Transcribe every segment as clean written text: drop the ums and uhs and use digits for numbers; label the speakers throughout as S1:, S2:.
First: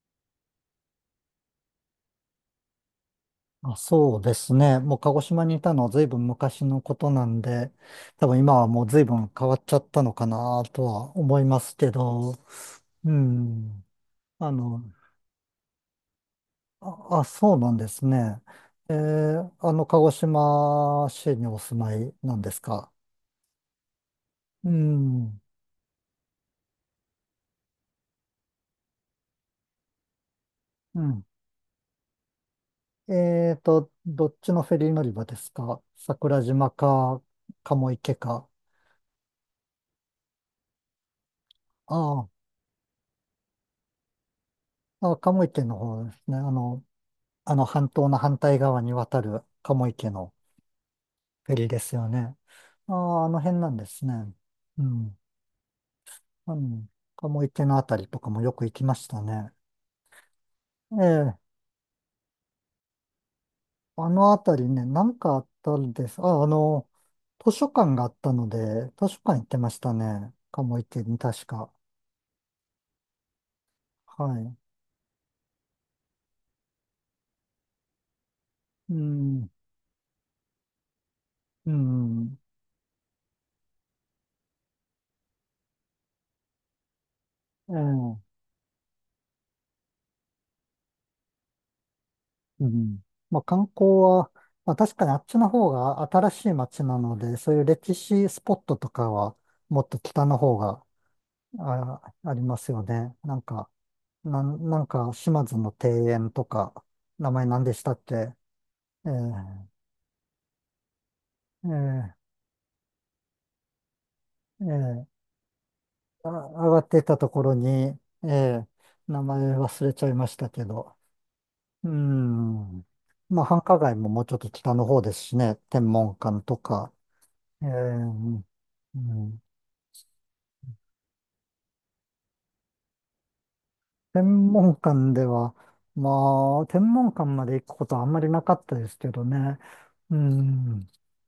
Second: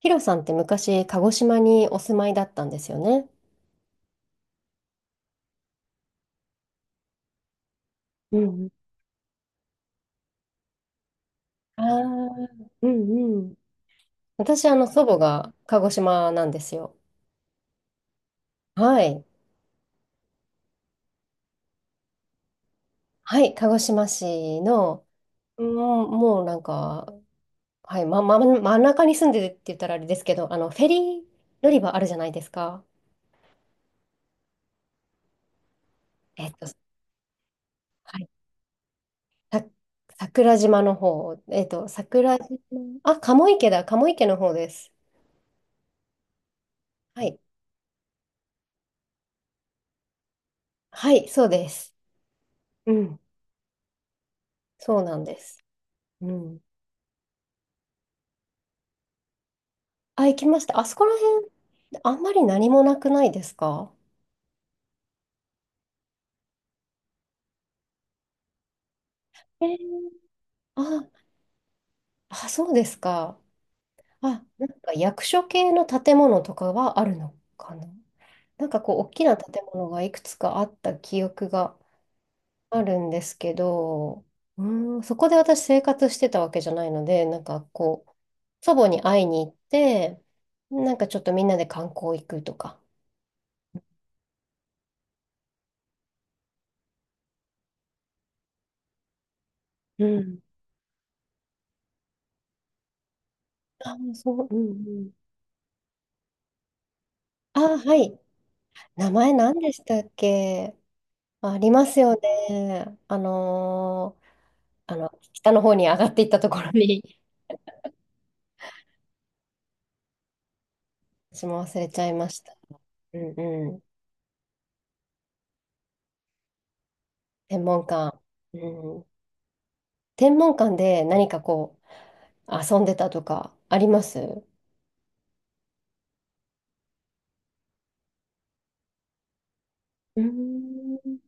S1: ヒロさんって昔、鹿児島にお住まいだったんですよね。
S2: あ、そうですね。もう鹿児島にいたのは随分昔のことなんで、多分
S1: う
S2: 今は
S1: ん。
S2: もう随分変わっちゃったのかなとは思います
S1: ああ。
S2: けど、
S1: う
S2: う
S1: んうん。
S2: ん。あ
S1: 私、
S2: の、
S1: 祖母が鹿児島なんですよ。
S2: あ、そうなんですね。
S1: はい。
S2: 鹿児島市にお住まいなんですか。
S1: はい、鹿児島市
S2: う
S1: の、
S2: ん。
S1: もうなんか、はい、ま、真ん中に住んでるって言ったらあれですけど、フェ
S2: う
S1: リ
S2: ん。
S1: ー乗り場あるじゃないですか。
S2: えーと、どっちのフェリー乗り場ですか、桜
S1: えっと、
S2: 島か、鴨池
S1: はい、
S2: か。
S1: さ、桜島の方、
S2: あ
S1: 桜島、あ、鴨池だ、鴨池の方です。
S2: あ、あ、鴨池の方ですね。
S1: はい。
S2: あの半島の反対側に渡る鴨池の
S1: はい、そう
S2: フェリー
S1: で
S2: です
S1: す。
S2: よね。
S1: う
S2: あ
S1: ん。
S2: あ、あの辺なんですね。う
S1: そうな
S2: ん。
S1: んです。う
S2: う
S1: ん。
S2: ん。鴨池のあたりとかもよく行きましたね。
S1: あ、行きました。あそ
S2: え
S1: こら辺、
S2: え。
S1: あんまり何もなくないですか？
S2: あのあたりね、なんかあったんです。図書館があったので、図書館行って
S1: え
S2: ました
S1: ー、
S2: ね。鴨池
S1: あ、
S2: に確か。
S1: あ、そうですか。
S2: は
S1: あ、
S2: い。
S1: なんか役所系の建物とかはあるのかな。なんか
S2: う
S1: こう、大きな
S2: ん。
S1: 建物がいくつかあった記憶
S2: う
S1: が
S2: ん。
S1: あるんですけど、うそこで私生活してたわけじゃないので、なんか
S2: え
S1: こう、
S2: え。
S1: 祖母に会いに行って、なんかちょっとみんなで観光行くと
S2: う
S1: か。
S2: ん。まあ、観光は、まあ、確かにあっちの方が新しい街なので、そういう歴史スポットとかはもっと
S1: う
S2: 北の
S1: ん。
S2: 方がありますよね。
S1: あ、そう、う
S2: な
S1: ん
S2: ん
S1: う
S2: か
S1: ん。
S2: 島津の庭園とか、名前
S1: あ、
S2: 何でした
S1: は
S2: っけ？
S1: い。名
S2: え
S1: 前何でしたっけ？あります
S2: え
S1: よ
S2: え
S1: ね。あ
S2: ええ
S1: の、北の方に上がってい
S2: あ、
S1: ったとこ
S2: 上
S1: ろ
S2: がってた
S1: に、
S2: ところに、ええ名前忘れちゃいましたけど。
S1: 私も忘れ
S2: う
S1: ちゃいました。
S2: ん。
S1: うん
S2: まあ、繁
S1: う
S2: 華
S1: ん。
S2: 街ももうちょっと北の方ですしね、天文館とか。
S1: 天
S2: え
S1: 文館。
S2: え
S1: う
S2: う
S1: ん。
S2: ん
S1: 天文館で何かこう、遊んでたとかあります？う
S2: 天文館では、まあ、天文館まで行くことはあんまりなかったですけどね。う
S1: ー
S2: ん。
S1: ん。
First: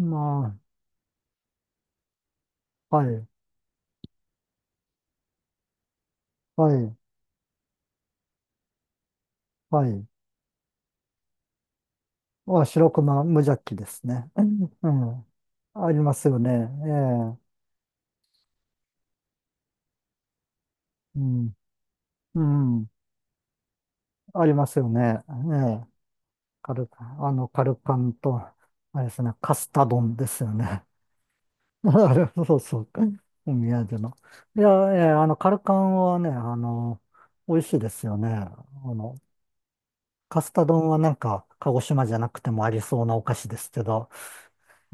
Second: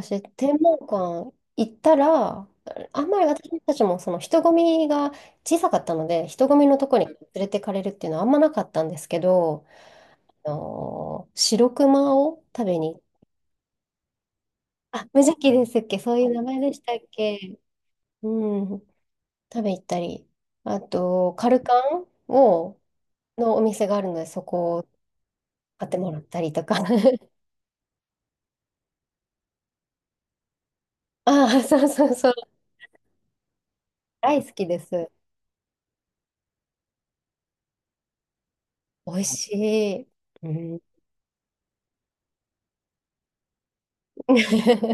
S2: ま
S1: 天文館行ったら、
S2: あ、
S1: あ
S2: は
S1: んまり
S2: い、
S1: 私たちもその人混みが小さかったので、人混み
S2: は
S1: のと
S2: い、
S1: こに連れてかれるっていうのはあんまなかったんですけど、
S2: はい。
S1: あの白熊を
S2: ま
S1: 食
S2: あ、
S1: べ
S2: 白
S1: に行っ、
S2: 熊無邪気ですね。う
S1: あ、
S2: ん。う
S1: 無
S2: ん、
S1: 邪気ですっ
S2: あり
S1: け？
S2: ま
S1: そう
S2: す
S1: いう
S2: よ
S1: 名
S2: ね。
S1: 前でしたっけ？
S2: え
S1: うん。食べ行ったり。あ
S2: え。う
S1: と、カ
S2: ん。
S1: ルカン
S2: う
S1: を、
S2: ん。
S1: のお店があるので、そ
S2: あります
S1: こ
S2: よ
S1: を
S2: ね。ええ。
S1: 買ってもらったりと
S2: カ
S1: か。
S2: ル、あの、カルパンと、あれですね、カスタ丼ですよね。
S1: ああ、そう そ
S2: あ
S1: う
S2: れ、
S1: そう。
S2: そうそうか。お宮産の。
S1: 大好
S2: い
S1: き
S2: や、
S1: で
S2: ええ、
S1: す。
S2: カルカンはね、あの、美味しいですよね。あ
S1: 美
S2: の、
S1: 味しい。
S2: カ
S1: う
S2: スタ
S1: ん。
S2: 丼はなんか、鹿児島じゃなくてもありそうなお菓子ですけど。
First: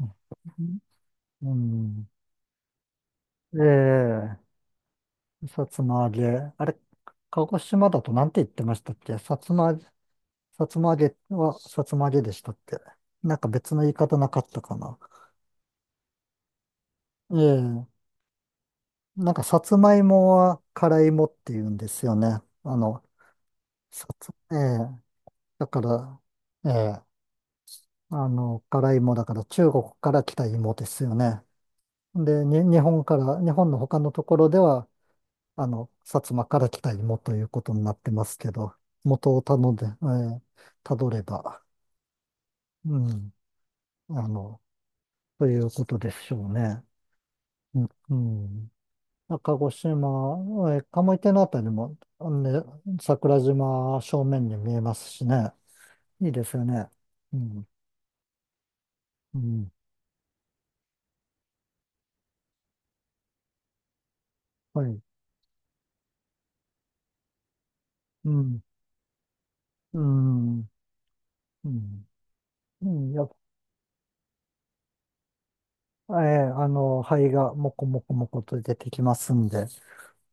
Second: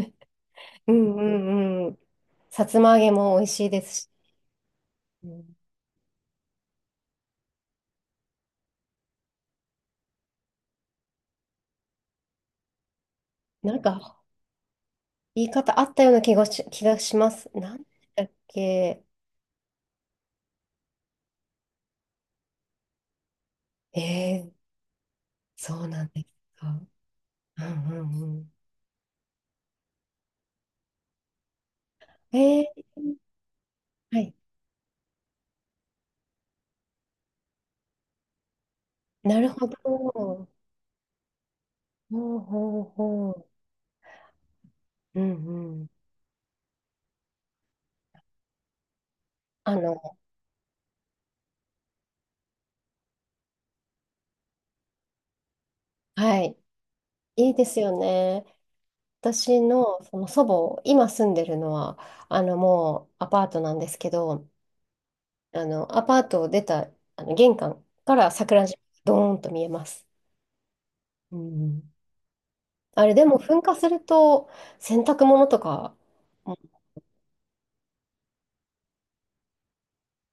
S2: う ん。
S1: うんう
S2: う
S1: んうん。
S2: ん、
S1: さつま揚げも美味しいですし。
S2: え
S1: う
S2: え、
S1: ん。
S2: さつま揚げ。あれ、鹿児島だとなんて言ってましたっけ？さつま揚げはさつま揚げでしたっけ？なんか
S1: な
S2: 別の
S1: ん
S2: 言い方
S1: か、
S2: なかったかな。
S1: 言い方あったような気がします。なん
S2: ええ
S1: だっけ？
S2: なんかさつまいもは辛いもって言うんですよね。あの、
S1: え
S2: さつ、
S1: ー、
S2: ええだ
S1: そ
S2: か
S1: うなん
S2: ら、
S1: ですか。
S2: ええ
S1: うんうんう
S2: あ
S1: ん。
S2: の、辛いもだから中国から来た芋ですよね。で、
S1: え
S2: 日
S1: ー、
S2: 本から、日本の他の
S1: は
S2: と
S1: い。
S2: ころでは、あの、薩摩から来た芋ということになってますけど、元
S1: な
S2: を
S1: る
S2: た
S1: ほ
S2: の
S1: ど。
S2: で、えー、
S1: ほ
S2: たどれば、
S1: うほう
S2: う
S1: ほ
S2: ん、
S1: う。
S2: あの、
S1: う
S2: という
S1: んう
S2: こ
S1: ん。
S2: とでしょうね。うん。うん、鹿児
S1: あの、
S2: 島、えー、鴨池のあたりも、あのね、桜島正面に見えますしね。いい
S1: は
S2: です
S1: い。
S2: よね。う
S1: いいで
S2: ん、
S1: すよね。
S2: う
S1: 私
S2: ん、
S1: の、その祖母、今住んでるのは、もうアパートなんですけど、
S2: はい、
S1: アパートを出た、玄関か
S2: う
S1: ら
S2: ん、
S1: 桜島、ドーンと見えま
S2: う
S1: す。
S2: ん、う
S1: うんうん。
S2: ん。う
S1: あ
S2: ん、
S1: れ、
S2: や
S1: で
S2: っ
S1: も噴火すると、洗濯物とか
S2: ぱえー
S1: も
S2: あの、灰がもこもこもこと出てきますんで。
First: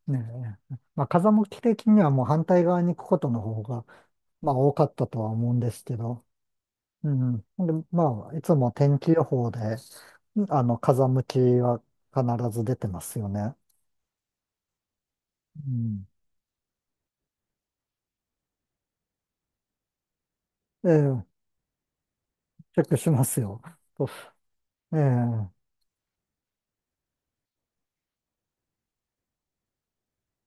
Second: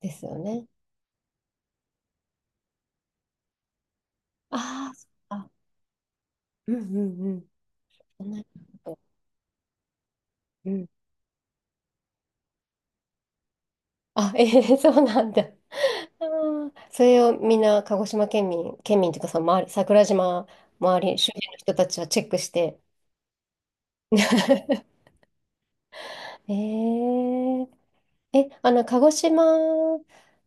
S1: で
S2: ね
S1: すよね。
S2: え。まあ、風向き的にはもう反対側に行くことの方が、まあ、多か
S1: あ
S2: っ
S1: あ、
S2: た
S1: そっ
S2: とは思
S1: か。
S2: うんですけど、
S1: うんう
S2: う
S1: んう
S2: ん。で、
S1: ん。そ
S2: ま
S1: ん
S2: あ、い
S1: なこ
S2: つも天
S1: と。
S2: 気予報で、あ
S1: う
S2: の、
S1: ん。
S2: 風向きは必ず出てますよね。
S1: あ、ええ、そうなんだ。
S2: うん。
S1: あー、それをみんな鹿児島県民、県民というかその周り、桜島
S2: え
S1: 周り、
S2: え、
S1: 周辺の人たちはチェックして。
S2: チェックしますよ。と ええ、
S1: えー、え、あの、鹿児島、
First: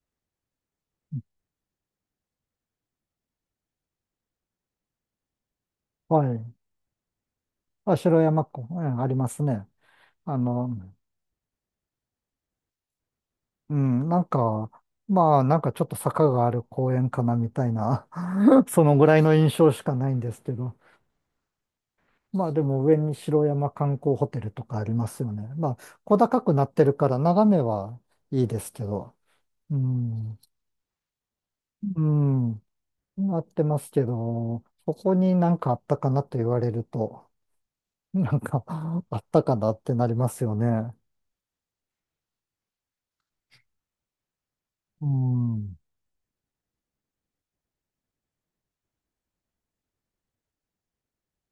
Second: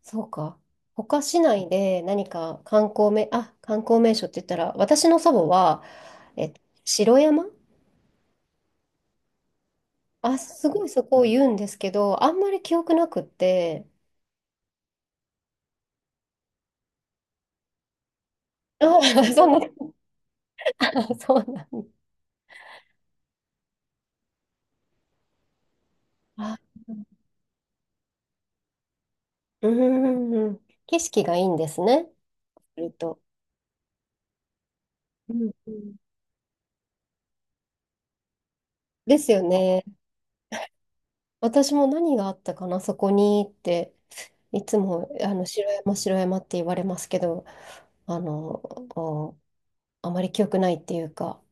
S1: そうか、他市内で何か観光名、あ、観光名所って言ったら、私の祖母は、
S2: はい。
S1: 城山、
S2: あ、城山湖、ええ、ありますね。あ
S1: あ、す
S2: の、
S1: ごいそこを言うんですけど、あんまり記憶なくっ
S2: う
S1: て、
S2: ん、なんか、まあ、なんかちょっと坂がある公園かなみたいな、その
S1: あ、
S2: ぐらいの
S1: そ
S2: 印
S1: んな、
S2: 象しかないんですけど、
S1: あ、そうなん。
S2: まあでも上に城山観光ホテルとかありますよね。まあ小高く
S1: あ、
S2: なってるから眺めはいいですけど。
S1: う
S2: う
S1: んうん
S2: ん。
S1: うん、景色がいいんです
S2: う
S1: ね。
S2: ん。
S1: すると。
S2: なってますけど、ここに
S1: う
S2: な
S1: ん
S2: ん
S1: う
S2: かあっ
S1: ん、
S2: たかなと言われると、なんか あ
S1: で
S2: っ
S1: すよ
S2: たかなっ
S1: ね。
S2: てなりますよね。
S1: 私も何があったかな、そこにって、いつ
S2: う
S1: も、あの、白
S2: ん。
S1: 山、白山って言われますけど、あの、おあまり記憶ないっていうか、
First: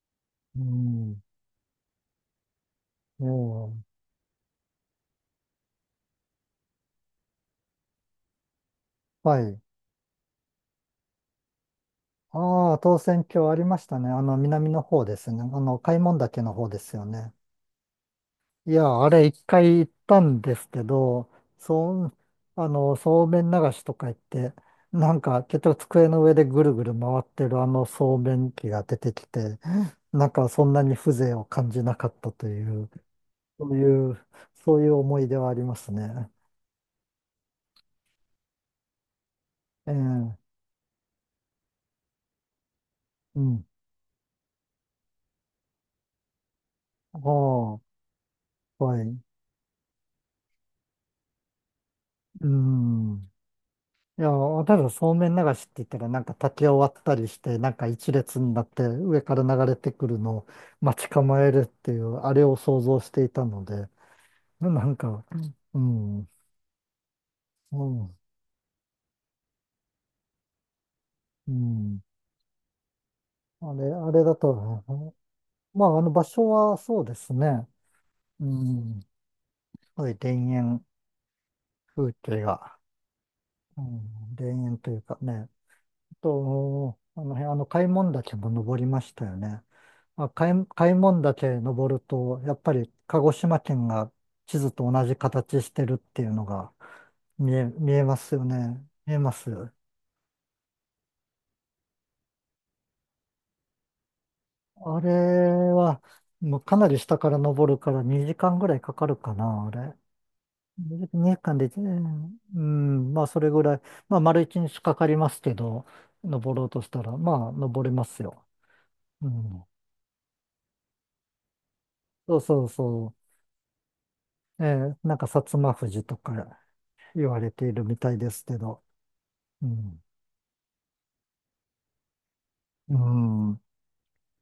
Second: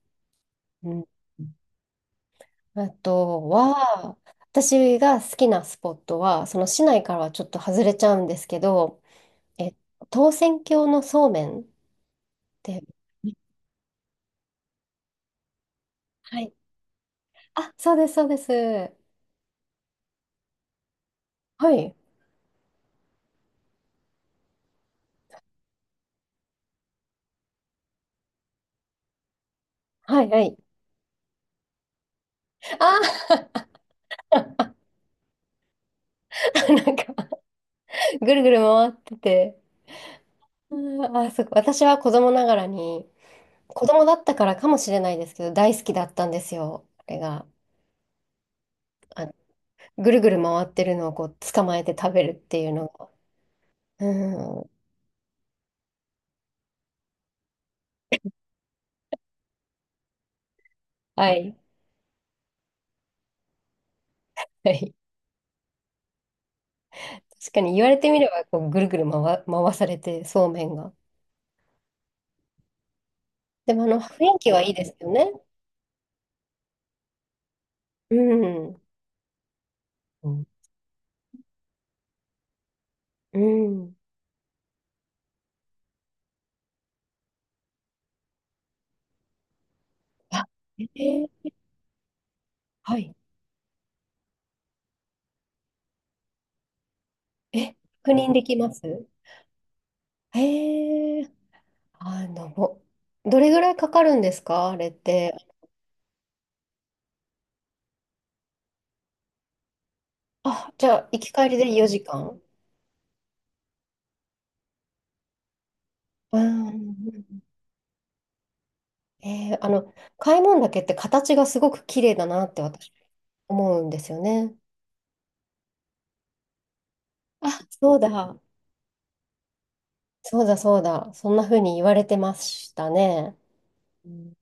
S2: う
S1: うん。
S2: ん。
S1: あと
S2: も
S1: は、私が好きなスポットは、その市内からはちょっと外れちゃうんですけど、
S2: う、はい。
S1: え、唐船峡のそうめんっ
S2: ああ、
S1: て、
S2: 当選挙ありましたね。あの南の方ですね。あの開聞
S1: は
S2: 岳の
S1: い。
S2: 方ですよね。
S1: あ、そうです、そうです。
S2: いや、あれ一回行ったんですけど、
S1: はい。
S2: そう、あの、そうめん流しとか言って、なんか結局机の上でぐるぐる回ってるあのそうめん機が出てきて、
S1: は
S2: な
S1: い、
S2: ん
S1: は
S2: か
S1: い。
S2: そんなに風情を感じなかったという、
S1: あ
S2: そういう、そういう思い出はありますね。
S1: ー、 なんか、ぐるぐる回ってて、
S2: ええ、
S1: あー、あそこ私は子供ながらに、
S2: うん。
S1: 子供だったからかもしれないですけど、大好きだったんですよ。あ
S2: あ
S1: れが。
S2: あ、はい。
S1: あの、ぐるぐる回ってるのをこう捕まえて食べるっ
S2: う
S1: ていうのが。
S2: ん。いや、
S1: うん。
S2: ただそうめん流しって言ったら、なんか竹を割ったりして、なんか一列になって上から流れてくるのを待ち
S1: は
S2: 構え
S1: い。
S2: るっていう、あれを想像していたので、
S1: は
S2: な
S1: い。
S2: んか、うん、
S1: 確かに
S2: う
S1: 言われて
S2: ん、
S1: みれば、こうぐるぐる回されて、そうめんが。
S2: うん、
S1: でもあの
S2: あれ
S1: 雰
S2: だ
S1: 囲気はいい
S2: と、
S1: ですよね。
S2: まあ、あの場所はそうですね、
S1: う
S2: う
S1: ん。
S2: ん、すごい
S1: う
S2: 田
S1: ん
S2: 園風景が、
S1: う
S2: う
S1: ん。
S2: ん、田園というかね、あの辺、あの、開聞岳も登りましたよね。
S1: あ、
S2: 開聞
S1: え
S2: 岳
S1: ー、
S2: 登ると、やっぱり
S1: はい。
S2: 鹿児島県が地図と同じ形してるっていうのが
S1: え、
S2: 見え
S1: 確
S2: ま
S1: 認
S2: す
S1: で
S2: よ
S1: きま
S2: ね。
S1: す？
S2: 見えます。あ
S1: えー、あの、どれぐらいかかるんですかあれっ
S2: れ
S1: て。
S2: は、もうかなり下から登るから2時間ぐらいかかるかな、あれ。
S1: あ、じゃあ、行き
S2: 2
S1: 帰
S2: 時
S1: り
S2: 間で、
S1: で
S2: う
S1: 4時
S2: ん
S1: 間。
S2: うん、まあそれぐらい、まあ丸一日かかりますけど、
S1: う
S2: 登ろうとし
S1: ん。
S2: たら、まあ登れますよ。う
S1: えー、
S2: ん。
S1: あの、開聞岳って形がすごく綺麗だ
S2: そう
S1: なって
S2: そう
S1: 私
S2: そう。
S1: 思うんですよね。
S2: えーなんか薩摩富士とか言わ
S1: あ、
S2: れている
S1: そ
S2: み
S1: う
S2: たいで
S1: だ。
S2: すけど、うん。
S1: そうだ、そうだ。そんな風に言われてました
S2: う
S1: ね。
S2: ん。
S1: うん。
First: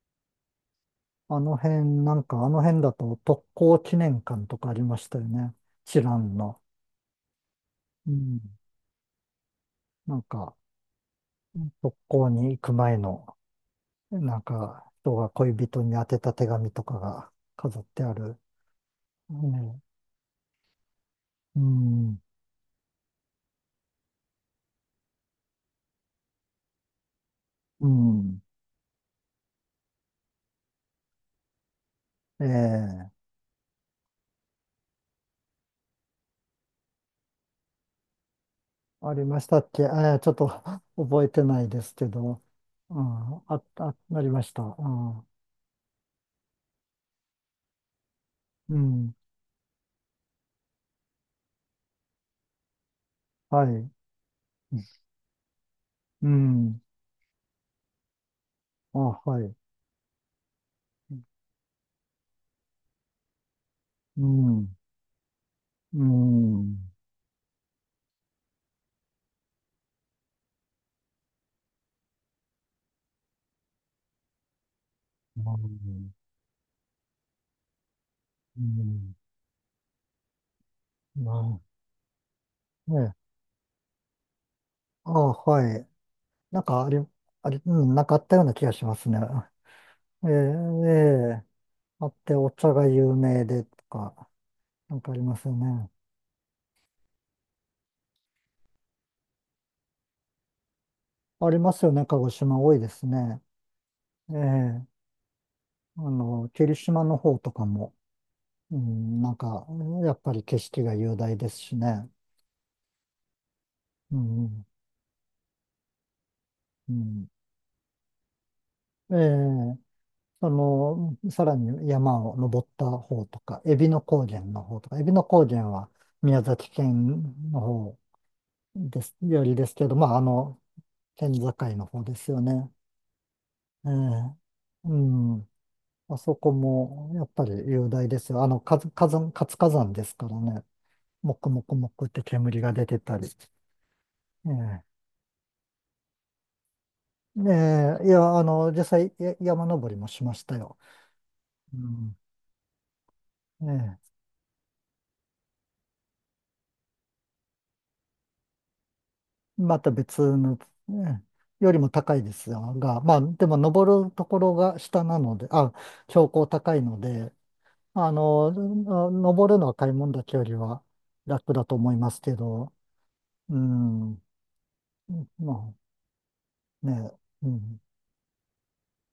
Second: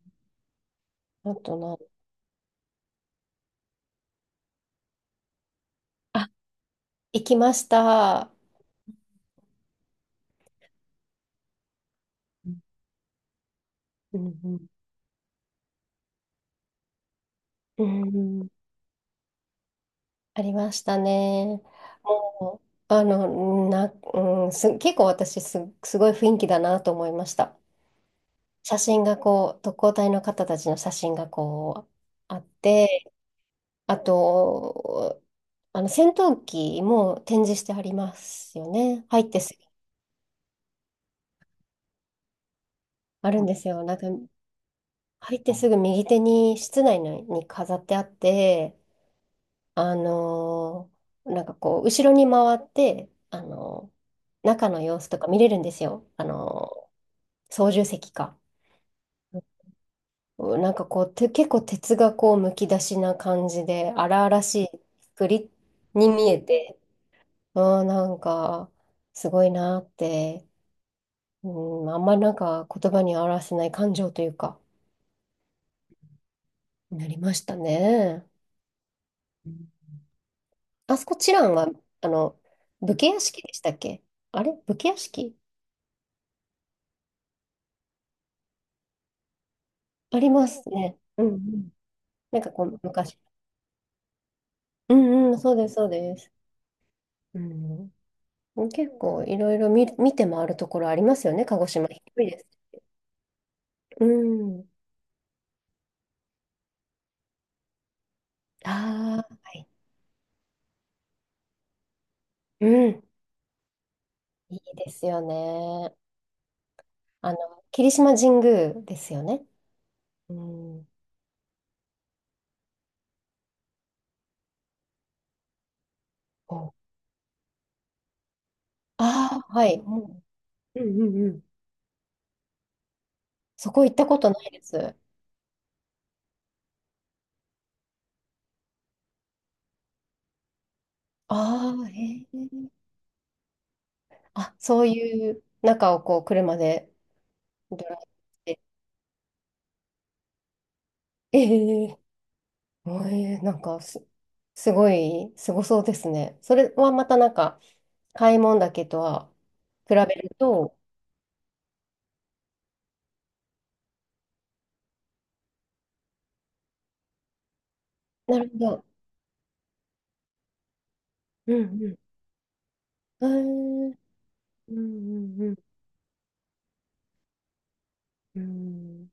S1: あ
S2: あの
S1: とな、
S2: 辺、なんかあの辺だと特攻記念館とかありましたよね。知
S1: あ、
S2: 覧の。
S1: 行きまし
S2: う
S1: た。
S2: ん。なんか、特攻
S1: う
S2: に行
S1: ん
S2: く前の、
S1: う
S2: なん
S1: ん
S2: か、人が恋人に宛てた手紙とかが飾
S1: う
S2: っ
S1: ん、
S2: てある。
S1: うん。
S2: ね、
S1: ありました
S2: う
S1: ね。
S2: ん。
S1: もう、な、うん、結構私、すごい雰囲気だなと思いました。
S2: うん。
S1: 写真がこう、特攻隊の方たちの写真がこう、あっ
S2: え
S1: て、
S2: え、
S1: あと、あの戦闘機も展示してありますよね。
S2: あ
S1: 入
S2: り
S1: って
S2: まし
S1: す
S2: た
S1: ぐ、
S2: っけ？ちょっと 覚えてないですけど。う
S1: あ
S2: ん。
S1: るんで
S2: あ、
S1: すよ。
S2: あ、
S1: なんか、
S2: なりました。うん。
S1: 入ってすぐ右手に室内のに飾ってあっ
S2: う
S1: て、
S2: ん、
S1: あのなんかこう、後ろに回って、
S2: はい。
S1: 中の様子とか見れるんですよ。
S2: うん。
S1: 操縦席か。
S2: あ、はい。
S1: なんかこう、結構哲学をむき出しな感じで、
S2: う
S1: 荒々しい
S2: ん。
S1: 作り
S2: う
S1: に見え
S2: ん。う
S1: て、
S2: ん。
S1: あー、なんか、すごいなーって、うん、まあんまりなんか言葉に表せない感情というか、なりましたね。
S2: うん。
S1: あそこ、チ
S2: ま
S1: ランは、あの、
S2: あ、
S1: 武家
S2: ね。
S1: 屋敷でしたっけ？あれ、武家屋
S2: あ、
S1: 敷
S2: はい。なんかあり、あり、うん、なんかあったような気がしますね。
S1: あ
S2: ええ、
S1: ります
S2: え
S1: ね。うんう
S2: え。
S1: ん。
S2: あって、
S1: なんか
S2: お
S1: こ
S2: 茶
S1: う、
S2: が有
S1: 昔。
S2: 名でとか、
S1: う
S2: なんかあり
S1: ん
S2: ま
S1: うん、
S2: す
S1: そ
S2: よ
S1: うです、そ
S2: ね。
S1: うです。うん、結構いろいろ見て回るところありますよね、
S2: あ
S1: 鹿
S2: り
S1: 児
S2: ます
S1: 島。
S2: よ
S1: 広
S2: ね。鹿
S1: い
S2: 児
S1: です。
S2: 島多いですね。
S1: う
S2: え
S1: ん。
S2: え。あの、霧島の方とかも、うん、
S1: あ
S2: なん
S1: あ、は
S2: か、
S1: い。
S2: やっぱり景色が雄大ですしね。
S1: うん。
S2: う
S1: いい
S2: ん。
S1: ですよね。
S2: うん。
S1: あの、霧島神宮です
S2: え
S1: よね。
S2: え。
S1: う
S2: そ
S1: ん。
S2: の、さらに山を登った方とか、海老野高原の方とか、海老野高原は宮崎
S1: お
S2: 県の方です、
S1: あ
S2: よ
S1: あ、
S2: りで
S1: は
S2: す
S1: い。
S2: けど、まあ、あ
S1: も
S2: の、
S1: うんうんうんう
S2: 県
S1: ん。
S2: 境の方ですよね。
S1: そこ
S2: え
S1: 行ったこと
S2: え。
S1: ないで
S2: う
S1: す。
S2: ん。あそこも、やっぱり雄大ですよ。あの、活火山ですからね。もくもく
S1: ああ、
S2: もくって
S1: へ
S2: 煙
S1: え。
S2: が出てたり。え
S1: あ、
S2: え。
S1: そういう中をこう車でドライ
S2: え
S1: ブ
S2: え、いや、あ
S1: して。
S2: の、実際、山登りもしましたよ。
S1: え
S2: う
S1: え。
S2: ん。
S1: なん
S2: え
S1: か
S2: え。
S1: すごい、すごそうですね。それはまたなんか、買い物だけとは
S2: また
S1: 比べ
S2: 別
S1: る
S2: の、
S1: と、
S2: ねよりも高いですが、まあ、でも登るところが下なので、あ、標高高いので、あ
S1: なる
S2: の、
S1: ほど。
S2: の登るのは買い物だけよりは
S1: う
S2: 楽だと
S1: んう
S2: 思い
S1: ん。
S2: ますけど、
S1: う
S2: う
S1: ん
S2: ん、
S1: うんう
S2: ま
S1: ん
S2: あね、うん、
S1: うん。うん。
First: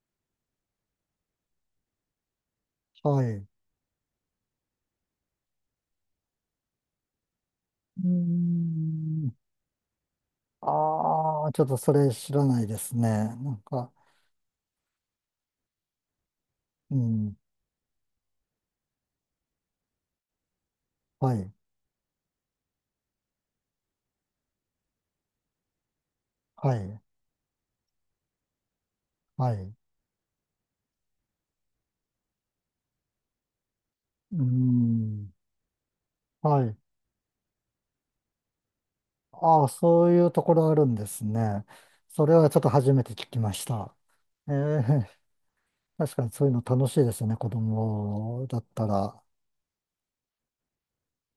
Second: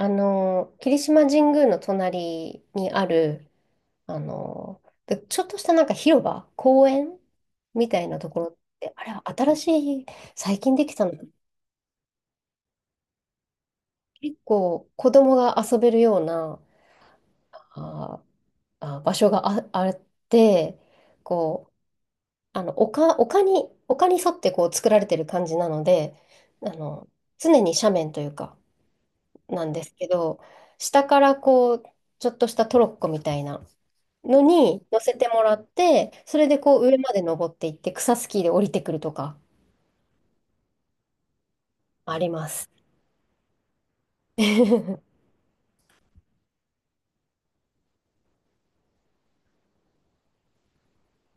S1: あの、霧島神宮の隣にあ
S2: はい。う
S1: る、あの、でちょっとしたなんか広場、公園みた
S2: ー
S1: いなところって、あれは
S2: ん、
S1: 新しい、最近できたのかな。
S2: ああ、ちょっとそれ知らないですね。なんか、
S1: 結構子供が遊べるような、
S2: うん、
S1: ああ、場所があって、
S2: はい、
S1: こう、丘に沿ってこう作られてる感じなので、あ
S2: はい、
S1: の、常に斜面というか、
S2: はい、
S1: なん
S2: う
S1: ですけど、下からこう、ちょっとしたトロッコみたいな
S2: ー
S1: のに乗せて
S2: ん、
S1: もらって、それで
S2: はい。
S1: こう上まで登っていって、草スキーで降りてくるとか
S2: ああ、そういうところあるんですね。
S1: あ
S2: そ
S1: り
S2: れ
S1: ま
S2: はちょっと
S1: す。
S2: 初めて聞きました。ええ、確かにそういうの楽しいですよね。子供だったら。